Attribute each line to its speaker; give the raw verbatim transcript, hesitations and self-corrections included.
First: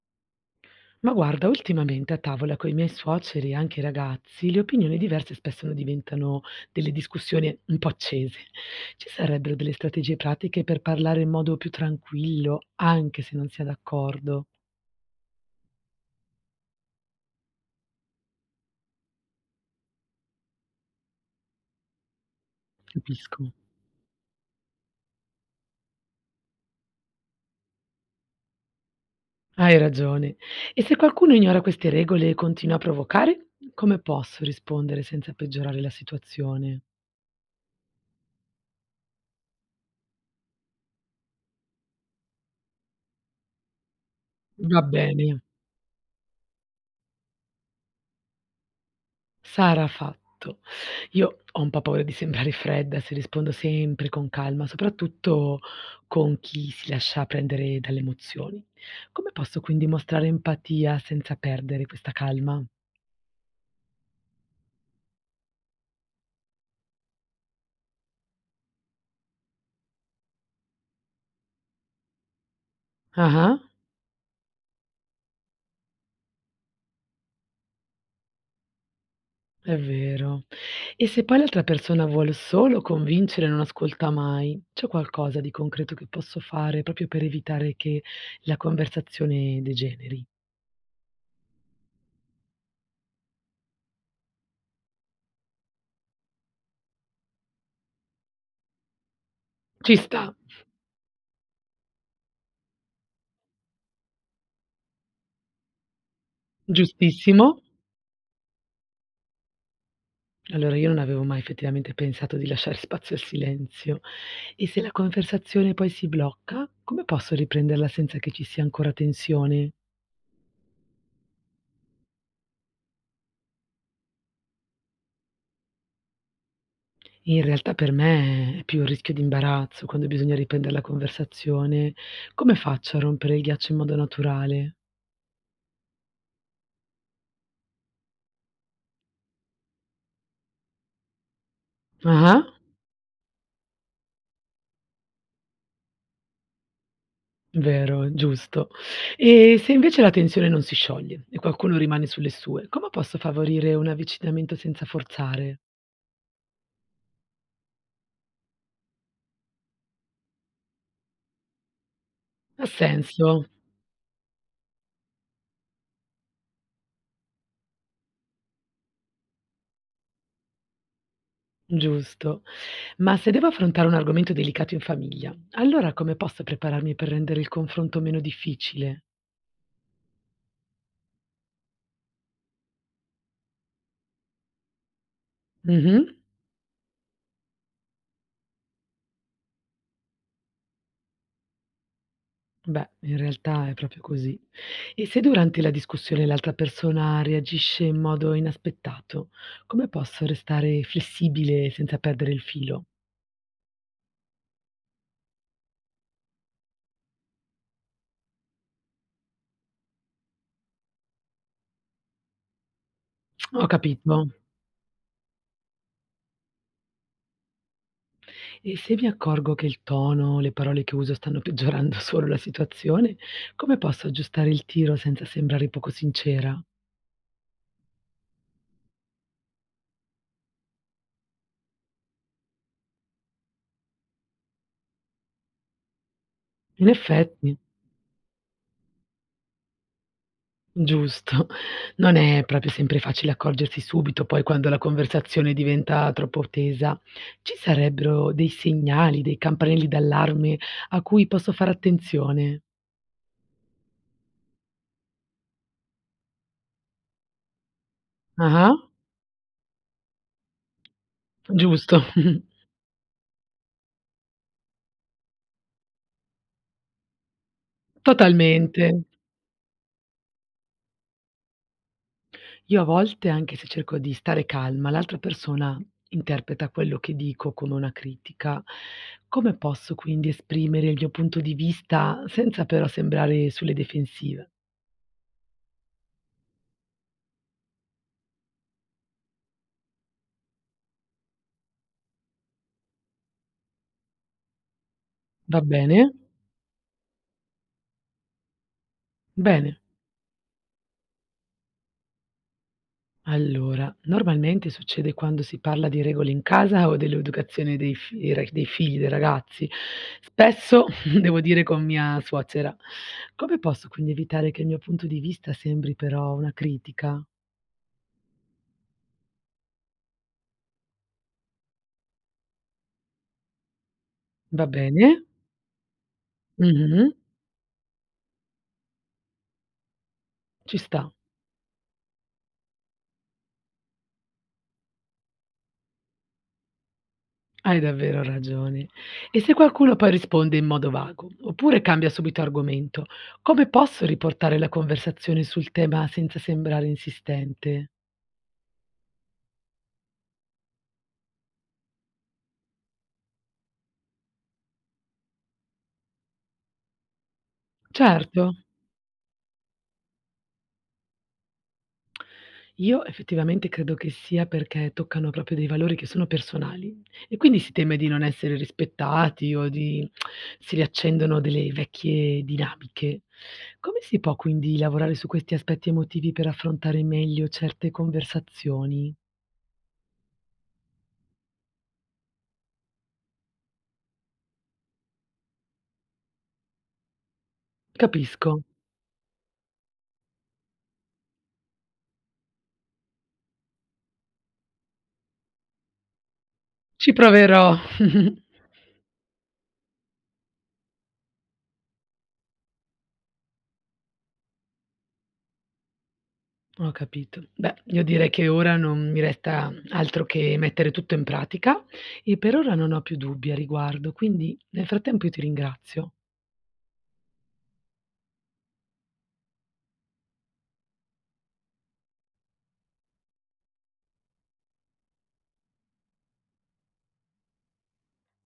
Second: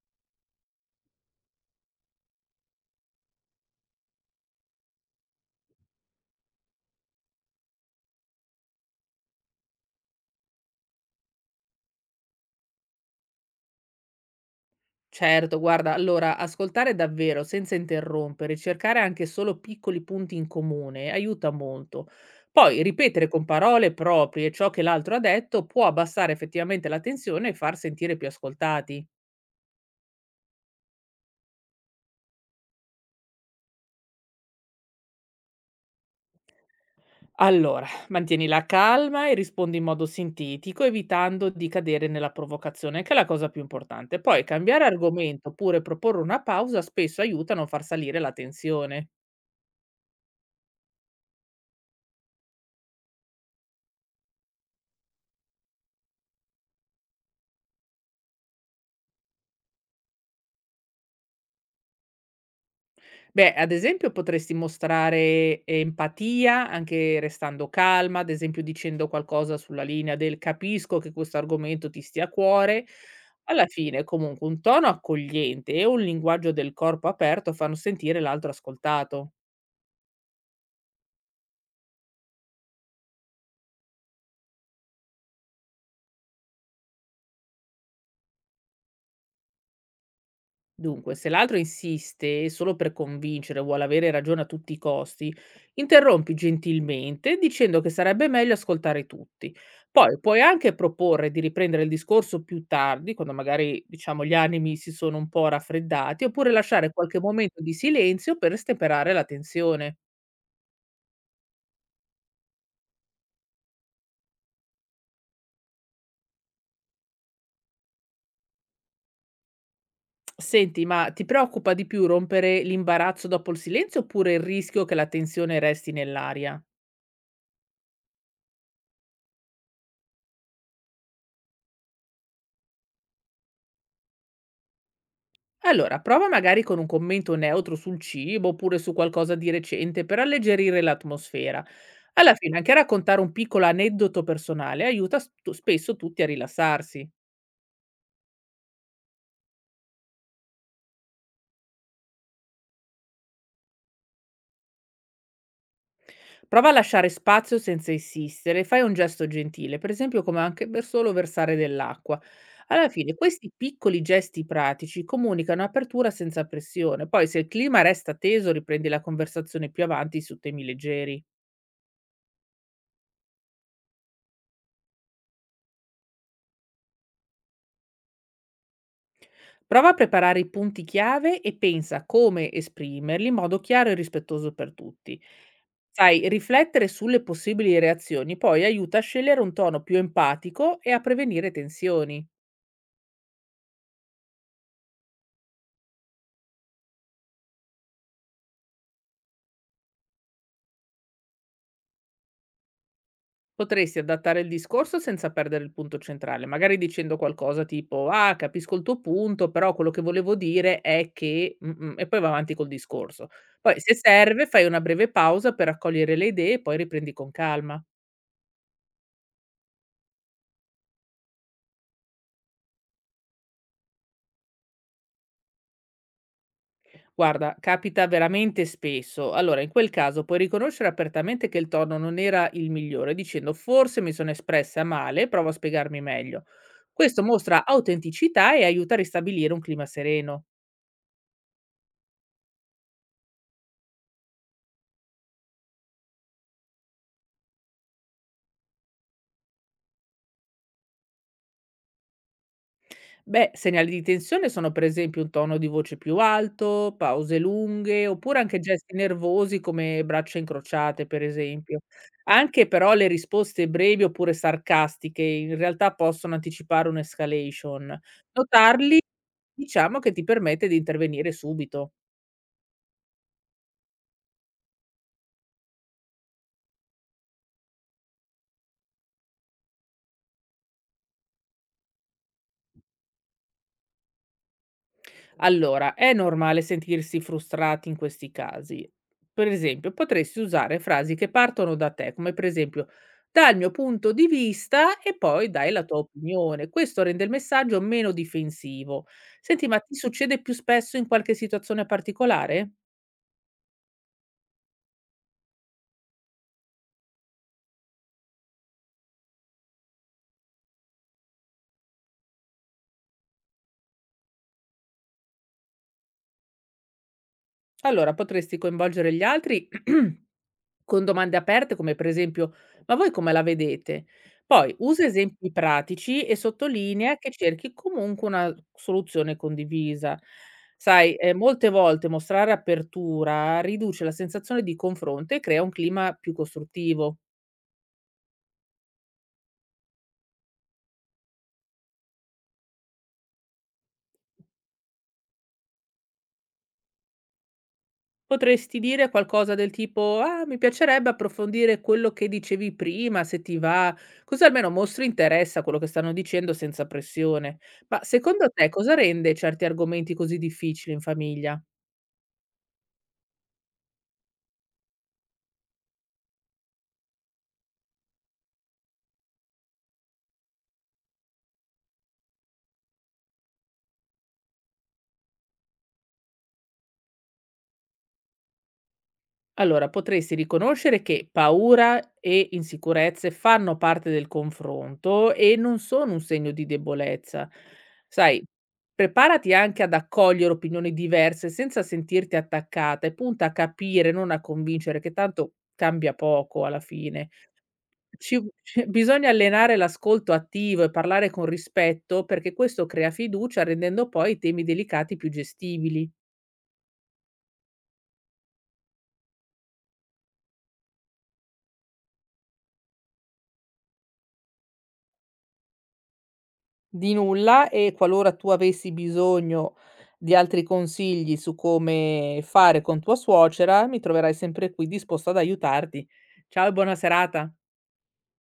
Speaker 1: Ma guarda, ultimamente a tavola coi miei suoceri e anche i ragazzi, le opinioni diverse spesso no diventano delle discussioni un po' accese. Ci sarebbero delle strategie pratiche per parlare in modo più tranquillo, anche se non si è d'accordo?
Speaker 2: Certo, guarda, allora ascoltare davvero senza interrompere, cercare anche solo piccoli punti in comune aiuta molto. Poi ripetere con
Speaker 1: Capisco.
Speaker 2: parole proprie ciò che l'altro ha detto può abbassare effettivamente la tensione e far sentire più ascoltati.
Speaker 1: Hai ragione. E se qualcuno ignora queste regole e continua a provocare, come posso rispondere senza peggiorare la situazione?
Speaker 2: Allora, mantieni la calma e rispondi in modo sintetico, evitando di cadere nella provocazione, che è la cosa più importante. Poi
Speaker 1: Va
Speaker 2: cambiare
Speaker 1: bene.
Speaker 2: argomento oppure proporre una pausa spesso aiuta a non far salire la tensione.
Speaker 1: Sarà fatto. Io ho un po' paura di sembrare fredda se rispondo sempre con calma, soprattutto con chi si lascia prendere dalle emozioni. Come posso quindi mostrare empatia senza perdere questa calma?
Speaker 2: Beh, ad esempio potresti mostrare empatia anche restando calma, ad esempio dicendo qualcosa sulla linea del: "Capisco che questo argomento ti stia a cuore".
Speaker 1: Ah-ah,
Speaker 2: Alla fine comunque un tono accogliente e un linguaggio del corpo aperto fanno sentire l'altro ascoltato.
Speaker 1: è vero. E se poi l'altra persona vuole solo convincere e non ascolta mai, c'è qualcosa di concreto che posso fare proprio per evitare che la conversazione degeneri?
Speaker 2: Dunque, se l'altro insiste solo per convincere, o vuole avere ragione a tutti i costi, interrompi gentilmente dicendo che sarebbe meglio ascoltare tutti.
Speaker 1: Ci
Speaker 2: Poi
Speaker 1: sta,
Speaker 2: puoi anche proporre di riprendere il discorso più tardi, quando magari diciamo gli animi si sono un po' raffreddati, oppure lasciare qualche
Speaker 1: giustissimo.
Speaker 2: momento di silenzio per stemperare la tensione.
Speaker 1: Allora, io non avevo mai effettivamente pensato di lasciare spazio al silenzio. E se la conversazione poi si blocca, come posso riprenderla senza che ci sia ancora tensione?
Speaker 2: Senti, ma ti preoccupa di più rompere l'imbarazzo dopo il silenzio oppure il rischio che la tensione resti nell'aria?
Speaker 1: In realtà per me è più il rischio di imbarazzo quando bisogna riprendere la conversazione. Come faccio a rompere il ghiaccio in modo naturale?
Speaker 2: Allora, prova magari con un commento neutro sul cibo oppure su qualcosa di recente per alleggerire l'atmosfera. Alla
Speaker 1: Ah,
Speaker 2: fine, anche raccontare un piccolo aneddoto personale aiuta stu- spesso tutti a rilassarsi.
Speaker 1: vero, giusto. E se invece la tensione non si scioglie e qualcuno rimane sulle sue, come posso favorire un avvicinamento senza forzare?
Speaker 2: Prova a lasciare spazio senza insistere, fai un gesto gentile, per esempio come anche per solo versare dell'acqua.
Speaker 1: Ha
Speaker 2: Alla fine,
Speaker 1: senso?
Speaker 2: questi piccoli gesti pratici comunicano apertura senza pressione. Poi, se il clima resta teso, riprendi la conversazione più avanti su temi leggeri.
Speaker 1: Giusto. Ma se devo affrontare un argomento delicato in famiglia, allora come posso prepararmi per rendere il confronto meno difficile?
Speaker 2: Prova a preparare i punti chiave e pensa a come esprimerli in modo chiaro e rispettoso per tutti.
Speaker 1: Mh-mh.
Speaker 2: Sai, riflettere sulle possibili reazioni poi aiuta a scegliere un tono più empatico e a prevenire tensioni.
Speaker 1: Beh, in realtà è proprio così. E se durante la discussione l'altra persona reagisce in modo inaspettato, come posso restare flessibile senza perdere il filo?
Speaker 2: Potresti adattare il discorso senza perdere il punto centrale, magari dicendo qualcosa tipo: "Ah, capisco il tuo punto, però quello che volevo dire è che. mm, mm", e poi va avanti col discorso".
Speaker 1: Ho
Speaker 2: Poi, se
Speaker 1: capito.
Speaker 2: serve, fai una breve pausa per raccogliere le idee e poi riprendi con calma.
Speaker 1: E se mi accorgo che il tono, le parole che uso stanno peggiorando solo la situazione, come posso aggiustare il tiro senza sembrare poco sincera?
Speaker 2: Guarda, capita veramente spesso. Allora, in quel caso puoi riconoscere apertamente che il tono non era il migliore, dicendo "forse mi sono espressa male, provo a spiegarmi meglio".
Speaker 1: In
Speaker 2: Questo
Speaker 1: effetti.
Speaker 2: mostra autenticità e aiuta a ristabilire un clima sereno.
Speaker 1: Giusto. Non è proprio sempre facile accorgersi subito poi quando la conversazione diventa troppo tesa. Ci sarebbero dei segnali, dei campanelli d'allarme a cui posso fare attenzione?
Speaker 2: Beh, segnali di tensione sono per esempio un tono di voce più alto, pause lunghe, oppure anche
Speaker 1: Ah-ah,
Speaker 2: gesti nervosi come braccia incrociate, per esempio.
Speaker 1: giusto,
Speaker 2: Anche però le risposte brevi oppure sarcastiche in realtà possono anticipare un'escalation.
Speaker 1: totalmente.
Speaker 2: Notarli. Diciamo che ti permette di intervenire subito.
Speaker 1: Io a volte, anche se cerco di stare calma, l'altra persona interpreta quello che dico come una critica. Come posso quindi esprimere il mio punto di vista senza però sembrare sulle difensive?
Speaker 2: Allora, è normale sentirsi frustrati in questi casi. Per esempio, potresti usare frasi che partono da te, come per esempio: "Dal mio punto di vista", e poi
Speaker 1: Va
Speaker 2: dai la tua
Speaker 1: bene?
Speaker 2: opinione. Questo rende il messaggio meno difensivo. Senti, ma
Speaker 1: Bene.
Speaker 2: ti succede più spesso in qualche situazione particolare?
Speaker 1: Allora, normalmente succede quando si parla di regole in casa o dell'educazione dei fi- dei ra- dei figli, dei ragazzi. Spesso, devo dire, con mia suocera. Come posso quindi evitare che il mio punto di vista sembri però una critica?
Speaker 2: Allora potresti coinvolgere gli altri con domande aperte come per esempio: "Ma voi come la vedete?"
Speaker 1: Va
Speaker 2: Poi usa
Speaker 1: bene?
Speaker 2: esempi pratici e
Speaker 1: Mhm.
Speaker 2: sottolinea che cerchi comunque una soluzione condivisa.
Speaker 1: Ci sta.
Speaker 2: Sai, ehm, molte volte mostrare apertura riduce la sensazione di confronto e crea un clima più costruttivo.
Speaker 1: Hai davvero ragione. E se qualcuno poi risponde in modo vago, oppure cambia subito argomento, come posso riportare la conversazione sul tema senza sembrare insistente?
Speaker 2: Potresti dire qualcosa del tipo: "Ah, mi piacerebbe approfondire quello che dicevi prima, se ti va", così almeno mostri interesse a quello che stanno dicendo senza pressione. Ma
Speaker 1: Certo.
Speaker 2: secondo te cosa rende certi argomenti così difficili in famiglia?
Speaker 1: Io effettivamente credo che sia perché toccano proprio dei valori che sono personali e quindi si teme di non essere rispettati o di si riaccendono delle vecchie dinamiche. Come si può quindi lavorare su questi aspetti emotivi per affrontare meglio certe conversazioni?
Speaker 2: Allora, potresti riconoscere che paura e insicurezze fanno parte del confronto e non sono un segno di debolezza. Sai,
Speaker 1: Capisco,
Speaker 2: preparati anche ad accogliere opinioni diverse senza sentirti attaccata e punta a capire, non a convincere, che tanto cambia poco alla
Speaker 1: ci
Speaker 2: fine.
Speaker 1: proverò.
Speaker 2: Ci- Bisogna allenare l'ascolto attivo e parlare con rispetto perché questo crea fiducia rendendo poi i temi delicati più gestibili.
Speaker 1: Ho capito. Beh, io direi che ora non mi resta altro che mettere tutto in pratica e per ora non ho più dubbi a riguardo, quindi nel frattempo io ti ringrazio.
Speaker 2: Di nulla, e qualora tu avessi bisogno di altri consigli su come fare con tua suocera, mi troverai sempre qui disposto ad aiutarti. Ciao e buona serata.